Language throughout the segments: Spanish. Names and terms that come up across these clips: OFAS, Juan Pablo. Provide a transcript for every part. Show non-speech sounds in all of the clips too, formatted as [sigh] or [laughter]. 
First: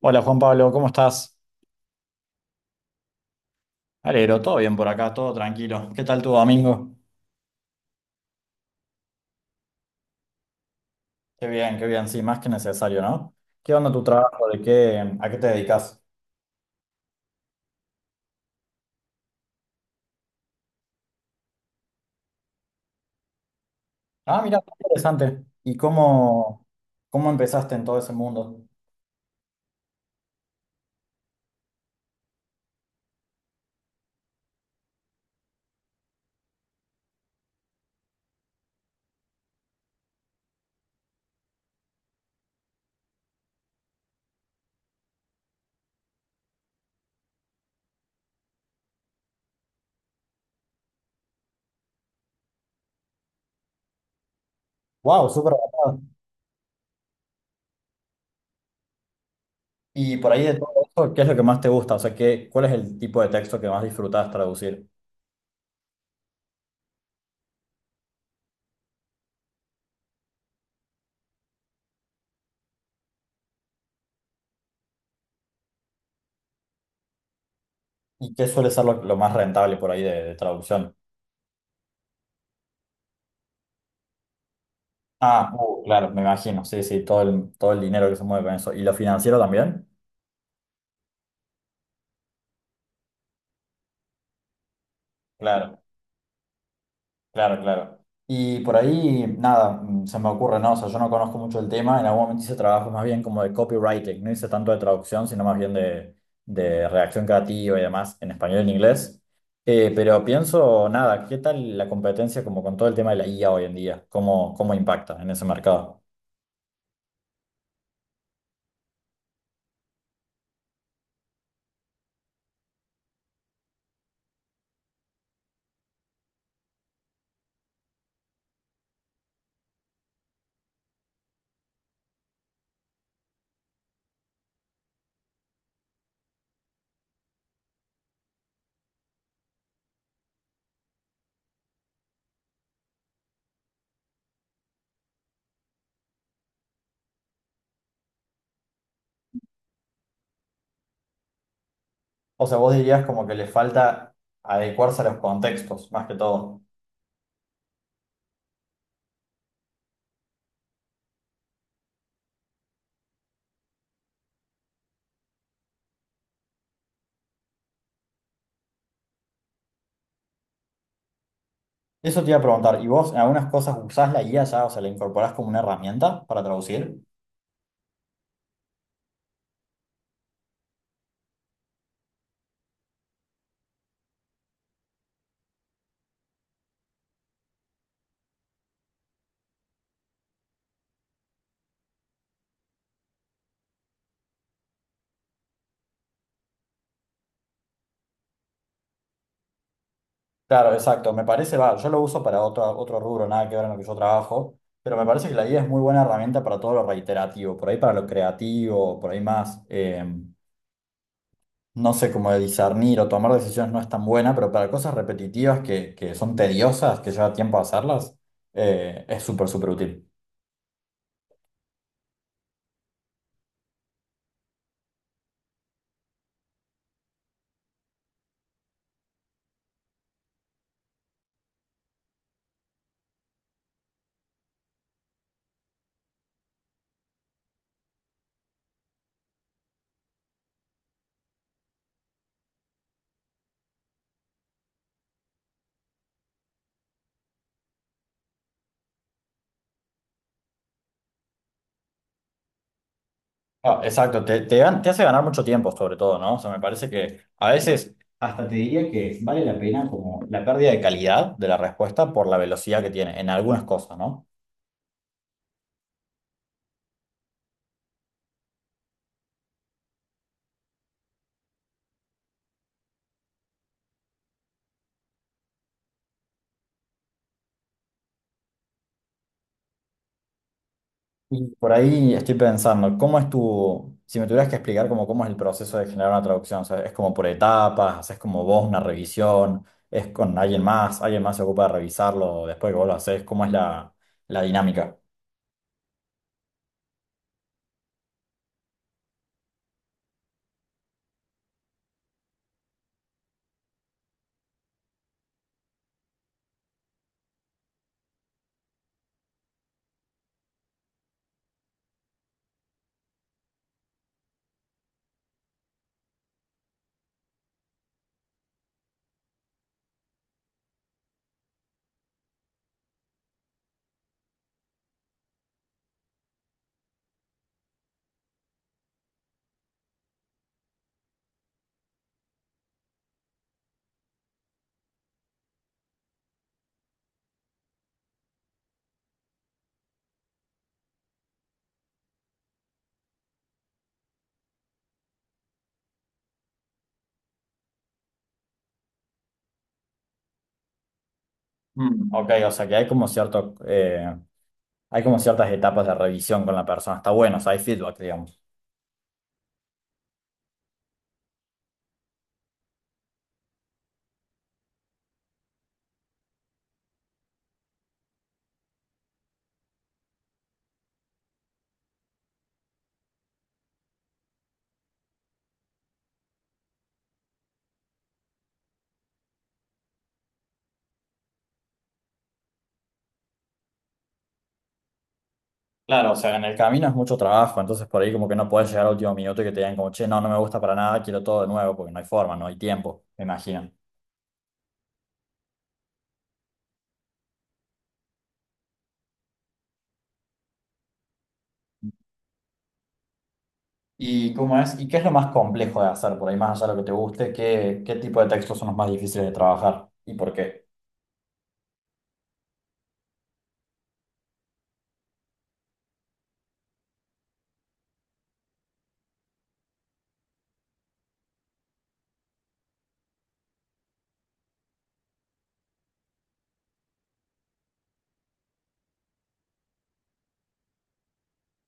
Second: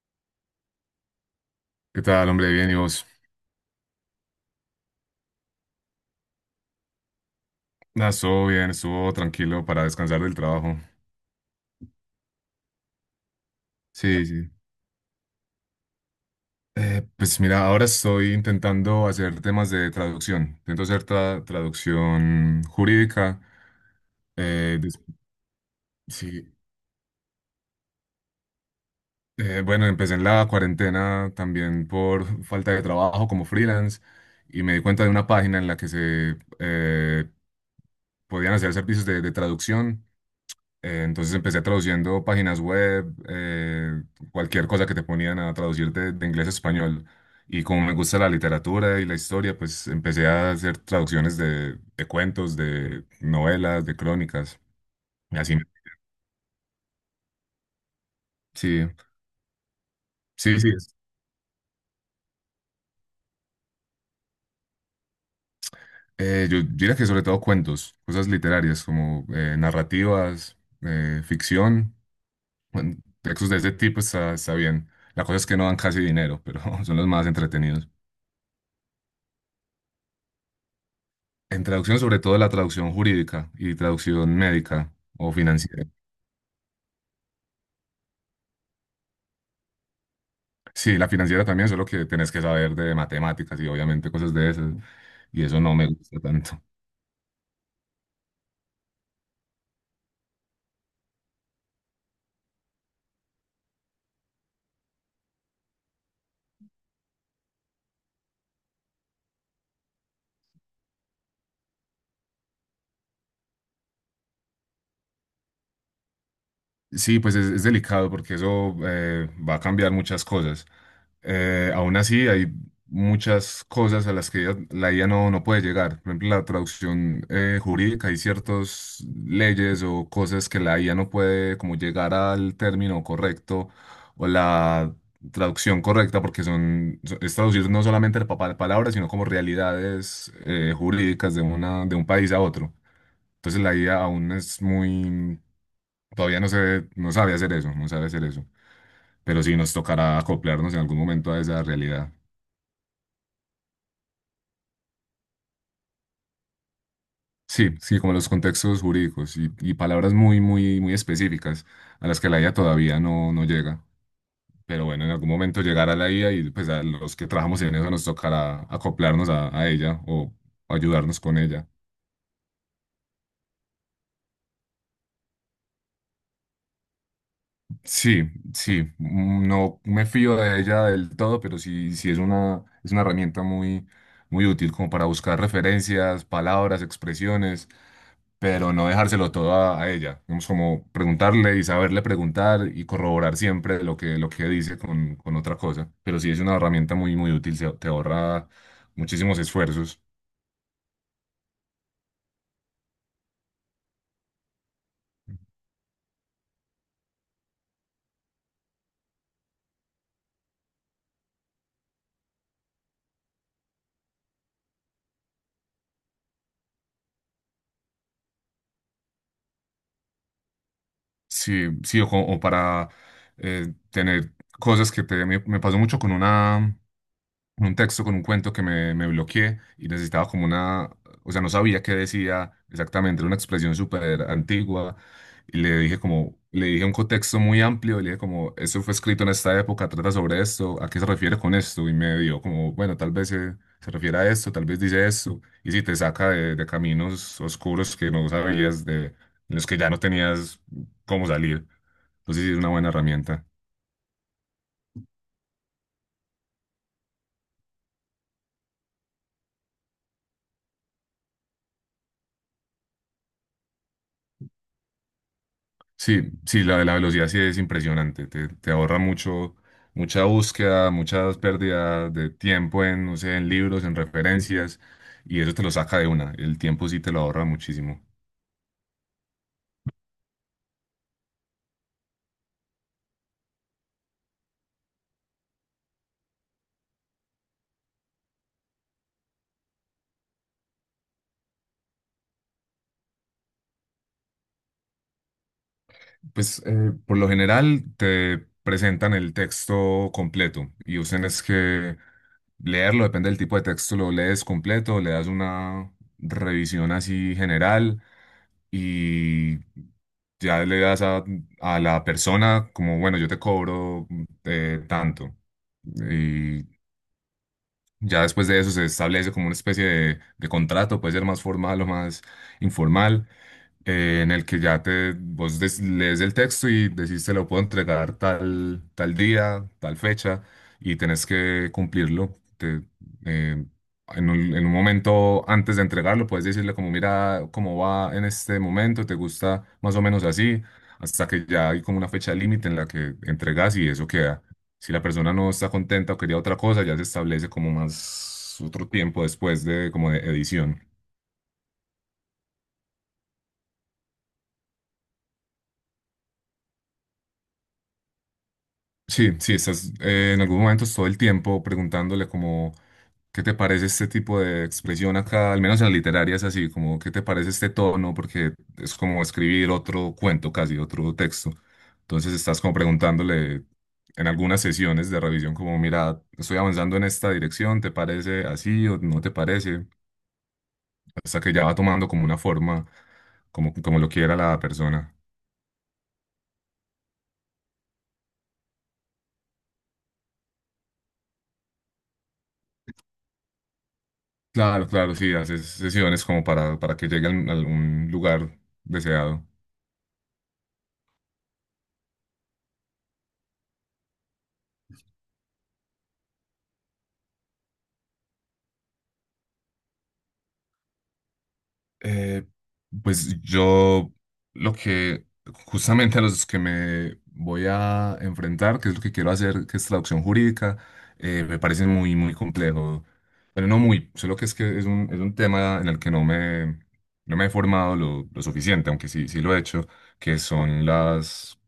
Hola Juan Pablo, ¿cómo estás? ¿Qué tal, hombre? Bien, ¿y vos? Alegro, todo bien por acá, todo tranquilo. ¿Qué tal tu domingo? Nada, estuvo bien, estuvo tranquilo para descansar del trabajo. Qué bien, sí, más que necesario, ¿no? ¿Qué onda tu Sí, trabajo? sí. ¿A qué te dedicas? Pues mira, ahora estoy intentando hacer temas de traducción. Intento hacer traducción jurídica. Ah, mira, qué Eh, des- interesante. ¿Y sí. cómo, cómo empezaste en todo ese mundo? Bueno, empecé en la cuarentena también por falta de trabajo como freelance y me di cuenta de una página en la que se podían hacer servicios de traducción. Entonces empecé traduciendo páginas web, cualquier cosa que te ponían a traducir de inglés a español. Y como me gusta la literatura y la historia, pues empecé a hacer traducciones de cuentos, de novelas, de crónicas. Wow, Y súper así, avanzado. sí, Y por ahí de sí, sí. todo eso, ¿qué es lo que más te gusta? O sea, ¿cuál es el tipo de texto que más disfrutas traducir? Yo diría que sobre todo cuentos, cosas literarias como narrativas, ficción, bueno, textos de ese tipo está bien. La cosa es que no dan casi dinero, pero [laughs] son los más entretenidos. ¿Y qué suele ser lo más rentable por ahí de traducción? En traducción, sobre todo la traducción jurídica y traducción médica o Ah, financiera. claro, me imagino, sí, sí, todo el dinero que se mueve con eso. ¿Y lo financiero también? Sí, la financiera también, solo que tenés que saber de matemáticas y obviamente cosas de esas. Y eso no Claro. me gusta tanto. Claro, claro. Y por ahí, nada, se me ocurre, ¿no? O sea, yo no conozco mucho el tema. En algún momento hice trabajos más bien como de copywriting, no hice tanto de traducción, sino más bien de redacción creativa y demás en español y en inglés. Pero pienso, nada, ¿qué tal la competencia como con todo el tema de la IA hoy en día? ¿Cómo impacta en ese mercado? Sí, pues es delicado porque eso va a cambiar muchas cosas. Aún así, hay muchas cosas a las que la IA no, no puede llegar. Por ejemplo, la traducción jurídica, hay ciertas leyes o cosas que la IA no puede como llegar al término correcto o la traducción correcta porque es traducir no solamente el papel palabras, sino como realidades jurídicas de un país a otro. Entonces la IA aún es muy. Todavía no sabe hacer eso, no sabe hacer eso. Pero sí nos tocará acoplarnos en algún momento a esa realidad. O sea, vos dirías como que le falta adecuarse a los contextos, más que todo. Sí, sí, como los contextos jurídicos y palabras muy, muy, muy específicas a las que la IA todavía no, no llega. Pero bueno, en algún momento llegará la IA y pues a los que trabajamos en eso nos tocará acoplarnos a ella o ayudarnos con ella. Eso te iba a preguntar, ¿y vos en algunas cosas usás la IA ya, o sea, la incorporás como una herramienta para traducir? Sí, sí, no me fío de ella del todo, pero sí, sí es una herramienta muy, muy útil como para buscar referencias, palabras, expresiones, pero no dejárselo todo a ella. Vamos como preguntarle y saberle preguntar y corroborar siempre lo que dice con otra cosa. Pero sí es una herramienta muy, muy útil, te ahorra muchísimos esfuerzos. Claro, exacto. Me parece, va, yo lo uso para otro, otro rubro, nada que ver en lo que yo trabajo, pero me parece que la IA es muy buena herramienta para todo lo reiterativo, por ahí para lo creativo, por ahí más, no sé, como de discernir o tomar decisiones no es tan buena, pero para cosas repetitivas que son tediosas, que lleva tiempo hacerlas, es súper, súper útil. Sí, sí, o para tener cosas que me pasó mucho con una. Un texto con un cuento que me bloqueé y necesitaba como una, o sea, no sabía qué decía exactamente, era una expresión súper antigua y le dije como, le dije un contexto muy amplio y le dije como, esto fue escrito en esta época, trata sobre esto, ¿a qué se refiere con esto? Y me dio como, bueno, se refiere a esto, tal vez dice esto, y si te saca de caminos oscuros que no sabías, de los que ya no tenías cómo salir. Entonces sí es una buena herramienta. Ah, exacto, te, gan- te hace ganar mucho tiempo sobre todo, ¿no? O sea, me parece que a veces hasta te diría que vale la pena como la pérdida de calidad de la respuesta por la velocidad que tiene en algunas cosas, ¿no? Sí, sí, la de la velocidad sí es impresionante. Te ahorra mucho, mucha búsqueda, muchas pérdidas de tiempo en, no sé, en libros, en referencias, y eso te lo saca de una. El tiempo sí te lo ahorra muchísimo. Y por ahí estoy pensando, ¿cómo es tu, si me tuvieras que explicar como cómo es el proceso de generar una traducción? O sea, ¿es como por etapas? ¿Haces como vos una revisión? ¿Es con alguien más? ¿Alguien más se ocupa de revisarlo después que vos lo haces? ¿Cómo es la dinámica? Pues por lo general te presentan el texto completo y usen es que leerlo, depende del tipo de texto, lo lees completo, le das una revisión así general y ya le das a la persona como, bueno, yo te cobro tanto. Y ya después de eso se establece como una especie de contrato, puede ser más formal o más informal, en el que ya te, vos lees el texto y decís te lo puedo entregar tal, tal día, tal fecha, y tenés que cumplirlo. Eh, en en un momento antes de entregarlo, puedes decirle como, mira cómo va en este momento, te gusta más o menos así, hasta que ya hay como una fecha límite en la que entregas y eso queda. Si la persona no está contenta o quería otra cosa, ya se establece como más otro tiempo después de como de edición. Mm, ok, o sea que hay como cierto, hay como ciertas etapas de revisión con la persona. Está bueno, o sea, hay feedback, digamos. Sí, sí, estás en algunos momentos todo el tiempo preguntándole como, ¿qué te parece este tipo de expresión acá? Al menos en la literaria es así, como, ¿qué te parece este tono? Porque es como escribir otro cuento casi, otro texto. Entonces estás como preguntándole en algunas sesiones de revisión como, mira, estoy avanzando en esta dirección, ¿te parece así o no te parece? Hasta que ya va tomando como una forma, como, como lo quiera la persona. Claro, o sea, en el camino es mucho trabajo, entonces por ahí como que no puedes llegar al último minuto y que te digan como, che, no, no me gusta para nada, quiero todo de nuevo, porque no hay forma, no hay tiempo, me imagino. Claro, claro, sí, haces sesiones como para que llegue a algún lugar deseado. ¿Y cómo es? ¿Y qué es lo más complejo de hacer por ahí, más allá de lo que te guste? ¿Qué tipo de textos son los más difíciles de trabajar? ¿Y por qué? Eh, pues yo lo que justamente a los que me voy a enfrentar, que es lo que quiero hacer, que es traducción jurídica, me parece muy, muy complejo. Pero no muy, solo que es es un tema en el que no me he formado lo suficiente, aunque sí, sí lo he hecho, que son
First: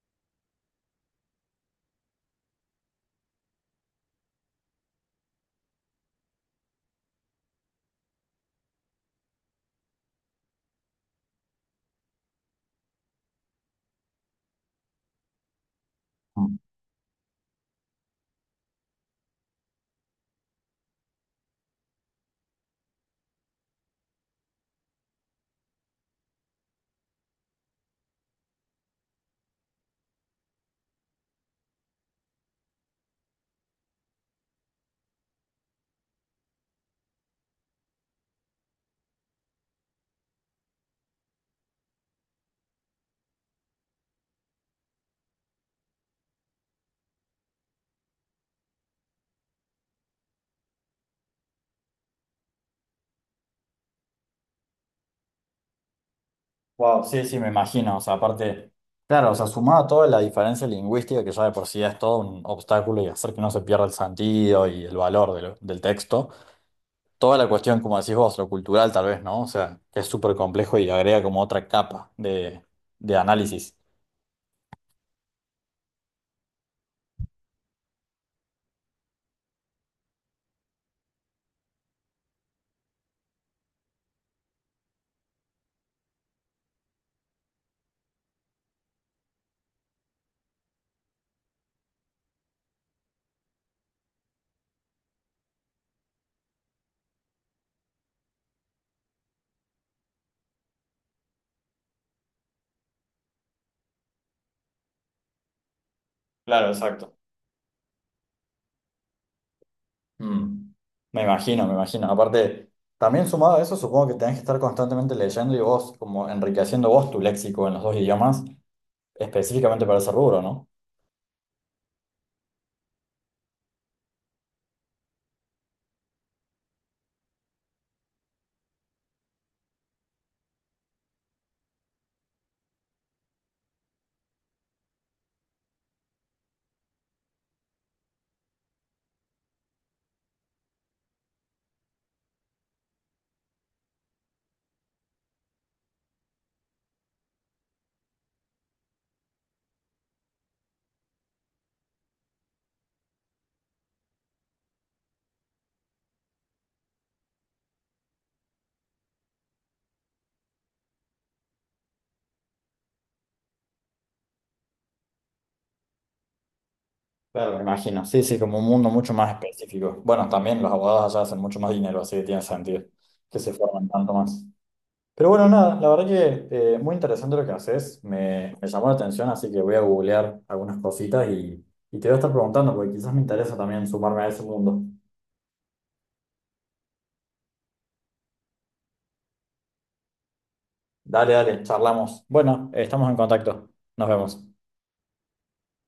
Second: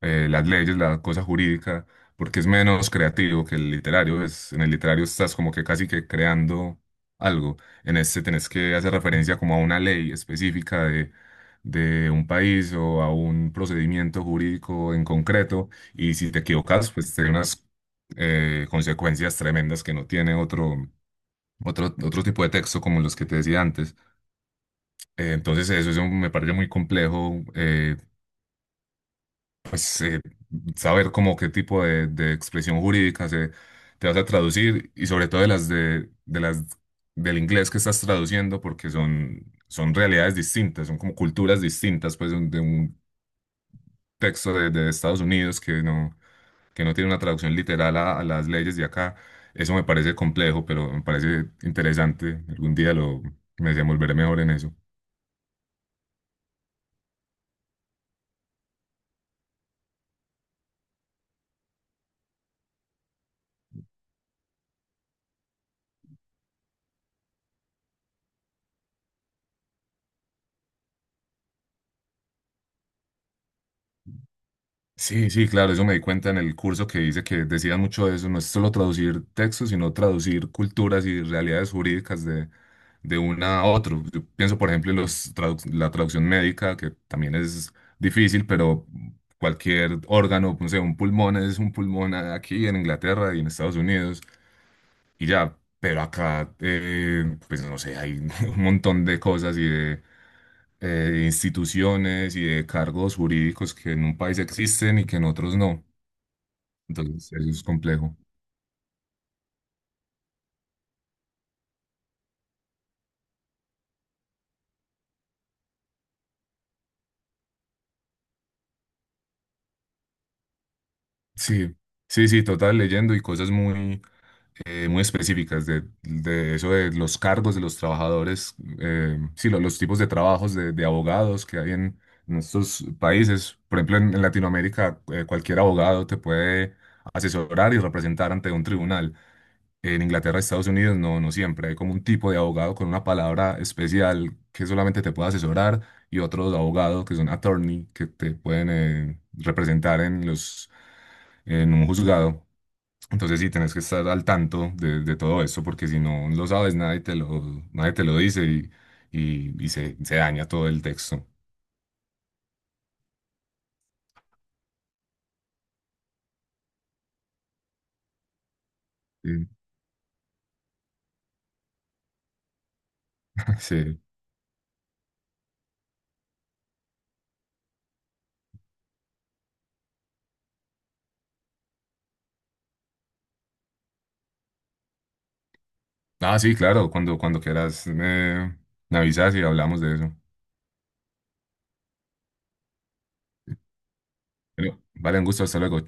las leyes, la cosa jurídica, porque es menos creativo que el literario. Es, en el literario estás como que casi que creando algo. En este tenés que hacer referencia como a una ley específica de un país o a un procedimiento jurídico en concreto y si te Mm. equivocas, pues tiene unas consecuencias tremendas que no tiene otro tipo de texto como los que te decía antes. Entonces eso, eso me parece muy complejo, pues eh, saber como qué tipo de expresión jurídica te vas a traducir y sobre todo de de las del inglés que estás traduciendo porque son realidades distintas, son como culturas distintas pues de un texto de Estados Unidos que no tiene una traducción literal a las leyes de acá. Eso me parece complejo, pero me parece interesante. Me desenvolveré mejor en eso. Wow, sí, sí, me imagino. O sea, aparte, claro, o sea, sumado a toda la diferencia lingüística, que ya de por sí es todo un obstáculo y hacer que no se pierda el sentido y el valor de lo- del texto, toda la cuestión, como decís vos, lo cultural tal vez, ¿no? O sea, que es súper complejo y agrega como otra capa de análisis. Sí, sí, claro, eso me di cuenta en el curso que dice que decían mucho de eso, no es solo traducir textos, sino traducir culturas y realidades jurídicas de una a otro. Yo pienso, por ejemplo, en los la traducción médica, que también es difícil, pero cualquier órgano, no sé, un pulmón es un pulmón aquí en Inglaterra y en Estados Unidos, y ya, pero acá, pues no sé, hay [laughs] un montón de cosas y de instituciones y de cargos jurídicos que en un país existen y que en otros no. Claro, exacto. Entonces, eso es complejo. Mm. Me imagino, me imagino. Aparte, también sumado a eso, supongo que tenés que estar constantemente leyendo y vos, como enriqueciendo vos tu léxico en los dos idiomas, específicamente para ese rubro, ¿no? Sí, sí, sí, total, leyendo y cosas muy, muy específicas de eso de los cargos de los trabajadores, sí, los tipos de trabajos de abogados que hay en estos países. Por ejemplo, en Latinoamérica, cualquier abogado te puede asesorar y representar ante un tribunal. En Inglaterra, Estados Unidos, no, no siempre. Hay como un tipo de abogado con una palabra especial que solamente te puede asesorar y otros abogados que son attorney que te pueden representar en los, en un juzgado. Entonces sí, tenés que estar al tanto de todo eso porque si no lo sabes, nadie te lo dice y se daña todo el texto. Claro, me imagino. Sí, sí, como un mundo mucho más Sí. específico. Bueno, también los abogados allá hacen mucho más dinero, así que tiene sentido que se [laughs] formen Sí. tanto más. Pero bueno, nada, la verdad que muy interesante lo que haces. Me llamó la atención, así que voy a googlear algunas cositas y te voy a estar preguntando, porque quizás me interesa también sumarme a ese mundo. Ah, sí, claro, cuando quieras me avisas y hablamos de eso. Dale, dale, charlamos. Bueno, estamos en contacto. Nos vemos. Bueno, vale, un gusto, hasta luego.